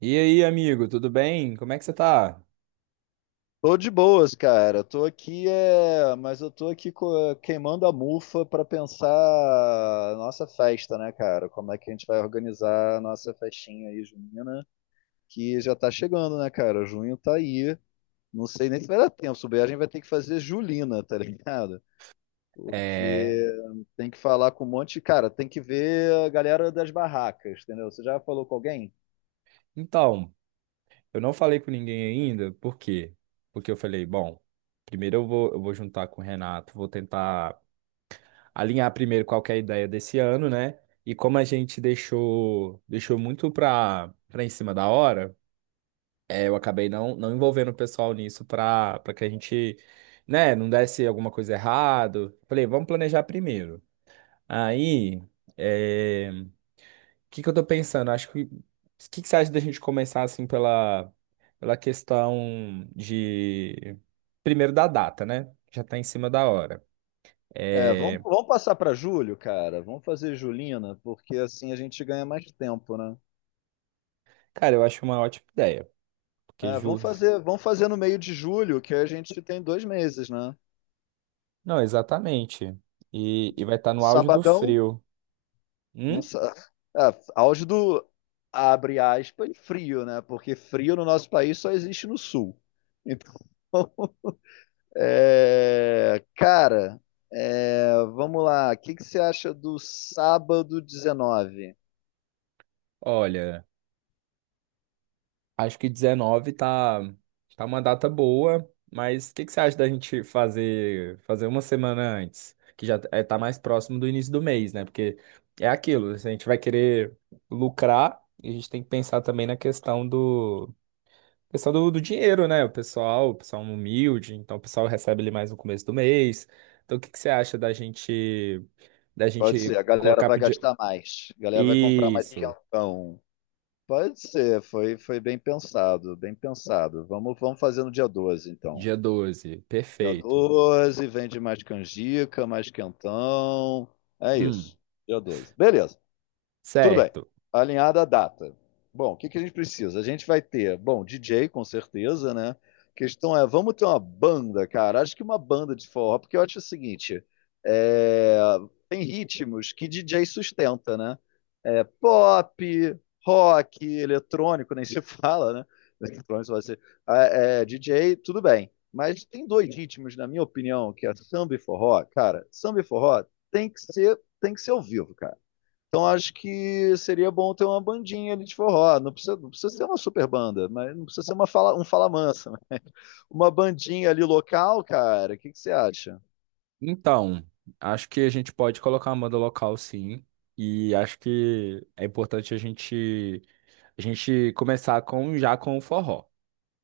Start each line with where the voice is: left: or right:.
right: E aí, amigo, tudo bem? Como é que você tá?
left: Tô de boas, cara. Tô aqui, mas eu tô aqui queimando a mufa pra pensar a nossa festa, né, cara? Como é que a gente vai organizar a nossa festinha aí, junina, que já tá chegando, né, cara? Junho tá aí. Não sei nem se vai dar tempo. Se bobear, a gente vai ter que fazer julina, tá ligado?
right: É...
left: Porque tem que falar com um monte de... Cara, tem que ver a galera das barracas, entendeu? Você já falou com alguém?
right: Então, eu não falei com ninguém ainda, por quê? Porque eu falei, bom, primeiro eu vou juntar com o Renato, vou tentar alinhar primeiro qual que é a ideia desse ano, né? E como a gente deixou muito pra em cima da hora, eu acabei não envolvendo o pessoal nisso pra que a gente, né, não desse alguma coisa errado. Falei, vamos planejar primeiro. Aí, o que que eu tô pensando? Acho que o que que você acha da gente começar assim pela questão de primeiro da data, né? Já tá em cima da hora.
left: É,
right: É...
left: vamos passar pra julho, cara. Vamos fazer julina, porque assim a gente ganha mais tempo, né?
right: Cara, eu acho uma ótima ideia, porque
left: É, vamos fazer no meio de julho, que a gente tem 2 meses, né?
right: Não, exatamente. E vai estar no auge do
left: Sabadão,
right: frio.
left: não
right: Hum?
left: sa- é, auge do, abre aspas, frio, né? Porque frio no nosso país só existe no sul. Então, cara, vamos lá. O que que você acha do sábado 19?
right: Olha. Acho que tá uma data boa, mas o que que você acha da gente fazer uma semana antes, que já é, tá mais próximo do início do mês, né? Porque é aquilo, a gente vai querer lucrar e a gente tem que pensar também na questão do dinheiro, né? O pessoal humilde, então o pessoal recebe ali mais no começo do mês. Então o que que você acha da gente da
left: Pode
right: gente
left: ser, a galera
right: colocar
left: vai
right: pro dia...
left: gastar mais. A galera vai comprar mais
right: Isso,
left: quentão. Pode ser, foi bem pensado, bem pensado. Vamos fazer no dia 12 então.
right: dia 12
left: Dia
right: perfeito.
left: 12, vende mais canjica, mais quentão. É
right: Hum,
left: isso. Dia 12, beleza. Tudo bem.
right: certo.
left: Alinhada a data. Bom, o que que a gente precisa? A gente vai ter, bom, DJ com certeza, né? A questão é, vamos ter uma banda, cara. Acho que uma banda de forró, porque eu acho o seguinte, é, tem ritmos que DJ sustenta, né? É, pop, rock, eletrônico, nem se fala, né? Eletrônico vai ser DJ, tudo bem. Mas tem dois ritmos, na minha opinião, que é samba e forró, cara. Samba e forró tem que ser ao vivo, cara. Então acho que seria bom ter uma bandinha ali de forró. Não precisa ser uma super banda, mas não precisa ser um fala mansa, né? Uma bandinha ali local, cara, o que que você acha?
right: Então, acho que a gente pode colocar uma banda local, sim. E acho que é importante a gente começar com já com o forró,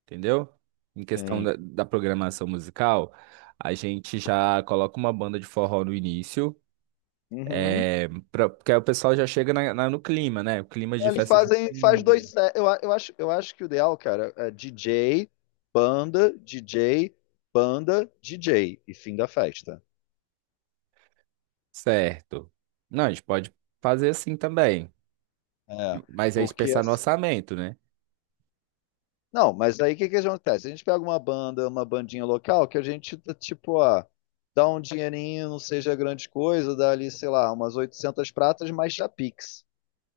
right: entendeu? Em questão
left: Tem.
right: da, da programação musical, a gente já coloca uma banda de forró no início,
left: Uhum.
right: é, pra, porque aí o pessoal já chega no clima, né? O clima de
left: Eles
right: festa
left: faz
right: junina.
left: 2 sets. Eu acho que o ideal, cara, é DJ, banda, DJ, banda, DJ e fim da festa.
right: Certo. Não, a gente pode fazer assim também,
left: É,
right: mas é
left: porque
right: pensar no orçamento, né?
left: Não, mas aí o que que acontece? A gente pega uma banda, uma bandinha local que a gente, tá, tipo, ó, dá um dinheirinho, não seja grande coisa, dá ali, sei lá, umas 800 pratas mais chapix,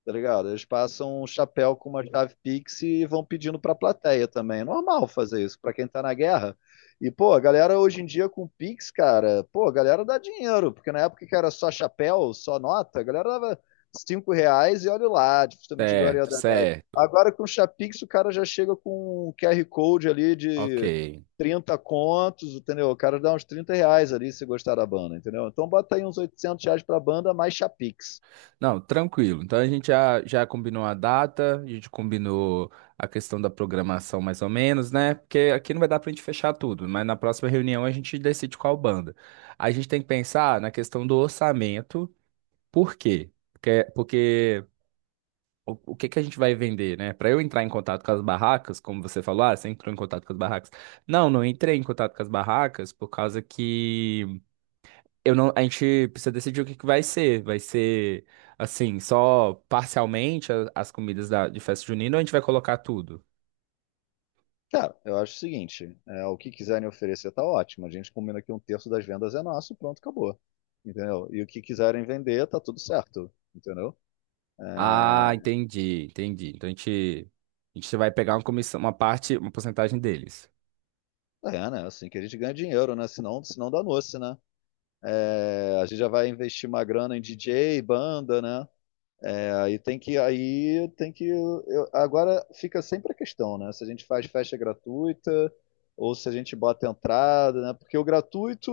left: tá ligado? Eles passam um chapéu com uma chave Pix e vão pedindo pra plateia também. É normal fazer isso pra quem tá na guerra. E, pô, a galera hoje em dia com Pix, cara, pô, a galera dá dinheiro, porque na época que era só chapéu, só nota, a galera dava R$ 5 e olha lá, dificilmente agora ia
right: Certo,
left: dar 10.
right: certo.
left: Agora com o Chapix o cara já chega com um QR Code ali
right: Ok.
left: de 30 contos, entendeu? O cara dá uns R$ 30 ali se gostar da banda, entendeu? Então bota aí uns R$ 800 pra banda mais Chapix.
right: Não, tranquilo. Então a gente já combinou a data, a gente combinou a questão da programação mais ou menos, né? Porque aqui não vai dar pra gente fechar tudo, mas na próxima reunião a gente decide qual banda. A gente tem que pensar na questão do orçamento, por quê? Porque o que que a gente vai vender, né? Para eu entrar em contato com as barracas, como você falou, ah, você entrou em contato com as barracas. Não, não entrei em contato com as barracas por causa que eu não, a gente precisa decidir o que que vai ser. Vai ser, assim, só parcialmente as comidas da, de festa junina ou a gente vai colocar tudo?
left: Cara, eu acho o seguinte, o que quiserem oferecer tá ótimo. A gente combina que um terço das vendas é nosso, pronto, acabou. Entendeu? E o que quiserem vender, tá tudo certo. Entendeu?
right: Ah,
left: É,
right: entendi, entendi. Então a gente vai pegar uma comissão, uma parte, uma porcentagem deles.
left: né? Assim que a gente ganha dinheiro, né? Senão dá noce, né? É, a gente já vai investir uma grana em DJ, banda, né? Aí tem que, eu- agora fica sempre a questão, né? Se a gente faz festa gratuita ou se a gente bota entrada, né? Porque o gratuito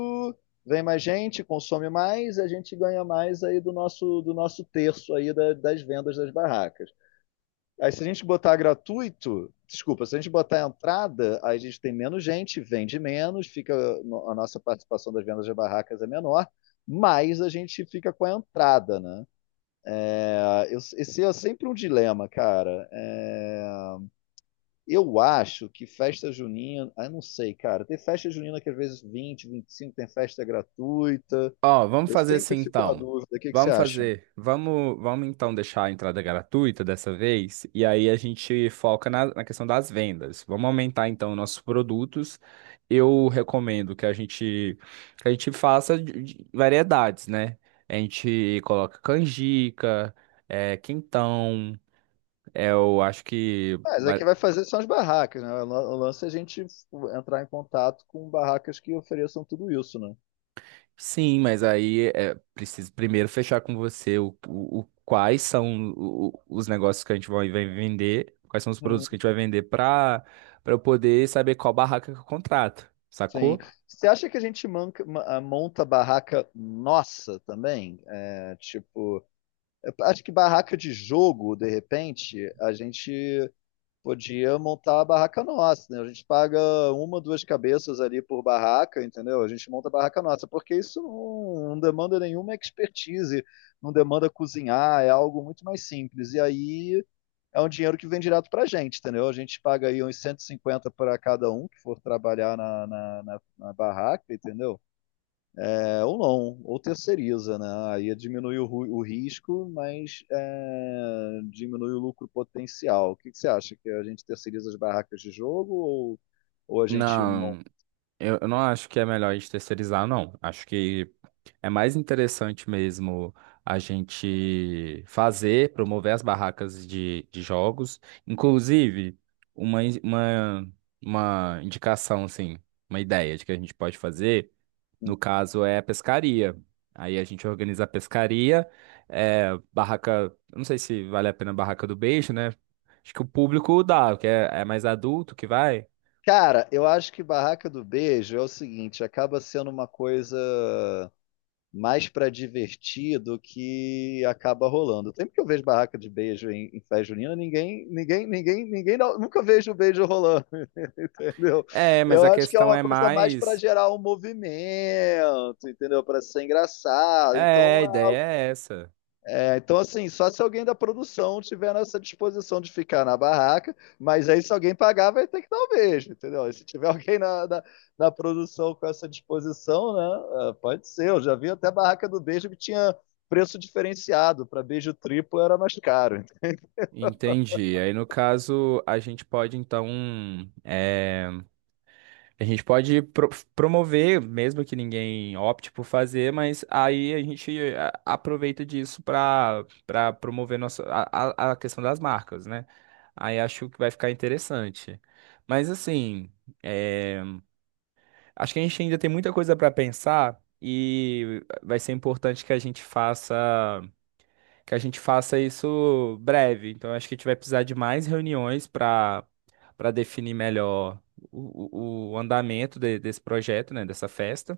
left: vem mais gente, consome mais, a gente ganha mais aí do nosso terço aí das vendas das barracas. Aí se a gente botar gratuito, desculpa, se a gente botar entrada, aí a gente tem menos gente, vende menos, fica a nossa participação das vendas das barracas é menor, mas a gente fica com a entrada, né? Esse é sempre um dilema, cara. Eu acho que festa junina, ah, eu não sei, cara. Tem festa junina que às vezes vinte, vinte e cinco tem festa gratuita.
right: Ó, vamos
left: Eu
right: fazer
left: sempre
right: assim
left: fico na
right: então.
left: dúvida. O que que você
right: Vamos
left: acha?
right: fazer. Vamos então deixar a entrada gratuita dessa vez. E aí a gente foca na questão das vendas. Vamos aumentar então nossos produtos. Eu recomendo que a gente faça de variedades, né? A gente coloca canjica, é, quentão. É, eu acho que.
left: Mas é que vai fazer são as barracas, né? O lance é a gente entrar em contato com barracas que ofereçam tudo isso, né?
right: Sim, mas aí é preciso primeiro fechar com você quais são os negócios que vai vender, quais são os produtos
left: Hum,
right: que a gente vai vender para para eu poder saber qual barraca que eu contrato,
left: sim.
right: sacou?
left: Você acha que a gente monta barraca nossa também? É, tipo, eu acho que barraca de jogo, de repente, a gente podia montar a barraca nossa, né? A gente paga uma, duas cabeças ali por barraca, entendeu? A gente monta a barraca nossa, porque isso não demanda nenhuma expertise, não demanda cozinhar, é algo muito mais simples. E aí é um dinheiro que vem direto pra gente, entendeu? A gente paga aí uns 150 para cada um que for trabalhar na barraca, entendeu? É, ou não, ou terceiriza, né? Aí diminui o risco, mas é, diminui o lucro potencial. O que, que você acha? Que a gente terceiriza as barracas de jogo ou a gente monta?
right: Não. Eu não acho que é melhor a gente terceirizar, não. Acho que é mais interessante mesmo a gente fazer, promover as barracas de jogos. Inclusive, uma, in- uma, uma indicação, assim, uma ideia de que a gente pode fazer,
left: Um?
right: no caso, é a pescaria. Aí a gente organiza a pescaria, é, barraca. Eu Não sei se vale a pena a barraca do beijo, né? Acho que o público dá, é mais adulto que vai.
left: Cara, eu acho que barraca do beijo é o seguinte, acaba sendo uma coisa mais para divertir do que acaba rolando. Sempre que eu vejo barraca de beijo em festa junina, ninguém, ninguém, ninguém, ninguém, nunca vejo o beijo rolando, entendeu?
right: É, mas
left: Eu
right: a
left: acho que é
right: questão
left: uma
right: é
left: coisa mais para
right: mais.
left: gerar um movimento, entendeu? Para ser engraçado.
right: É,
left: Então,
right: a ideia é essa.
left: então, assim, só se alguém da produção tiver nessa disposição de ficar na barraca, mas aí se alguém pagar, vai ter que dar um beijo, entendeu? E se tiver alguém na produção com essa disposição, né? Pode ser. Eu já vi até a barraca do beijo que tinha preço diferenciado. Para beijo triplo era mais caro.
right: Entendi. Aí, no caso, a gente pode, então, é, a gente pode promover, mesmo que ninguém opte por fazer, mas aí a gente aproveita disso para para promover nossa, a a questão das marcas, né? Aí acho que vai ficar interessante. Mas, assim, é, acho que a gente ainda tem muita coisa para pensar e vai ser importante que a gente faça. Que a gente faça isso breve. Então, acho que a gente vai precisar de mais reuniões para para definir melhor o andamento desse projeto, né, dessa festa.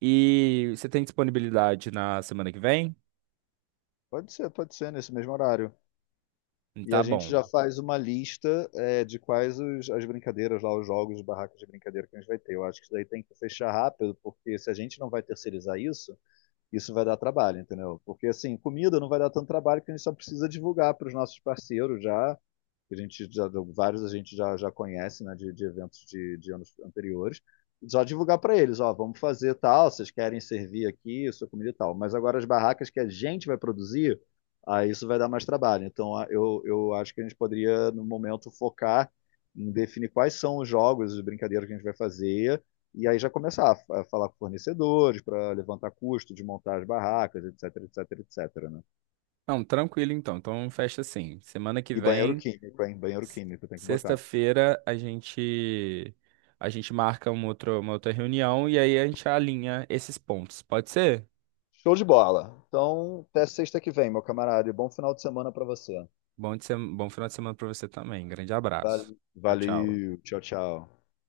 right: E você tem disponibilidade na semana que vem?
left: Pode ser nesse mesmo horário. E a
right: Tá
left: gente
right: bom.
left: já faz uma lista de quais as brincadeiras lá, os jogos de barracas de brincadeira que a gente vai ter. Eu acho que isso daí tem que fechar rápido, porque se a gente não vai terceirizar isso, isso vai dar trabalho, entendeu? Porque assim, comida não vai dar tanto trabalho que a gente só precisa divulgar para os nossos parceiros, já que a gente já, vários a gente já conhece, né, de eventos de anos anteriores, só divulgar para eles, ó, vamos fazer tal, vocês querem servir aqui, sua comida e tal. Mas agora as barracas que a gente vai produzir, aí isso vai dar mais trabalho. Então eu acho que a gente poderia, no momento, focar em definir quais são os jogos, as brincadeiras que a gente vai fazer, e aí já começar a falar com fornecedores para levantar custo de montar as barracas, etc, etc, etc, né?
right: Não, tranquilo então. Então, fecha assim. Semana que
left: E banheiro
right: vem,
left: químico, hein? Banheiro
right: s-
left: químico tem que botar.
right: sexta-feira, a gente marca uma outra reunião e aí a gente alinha esses pontos. Pode ser?
left: Show de bola. Então, até sexta que vem, meu camarada. E bom final de semana para você.
right: Bom, de sem- bom final de semana para você também. Grande abraço. Tchau, tchau.
left: Valeu. Tchau, tchau.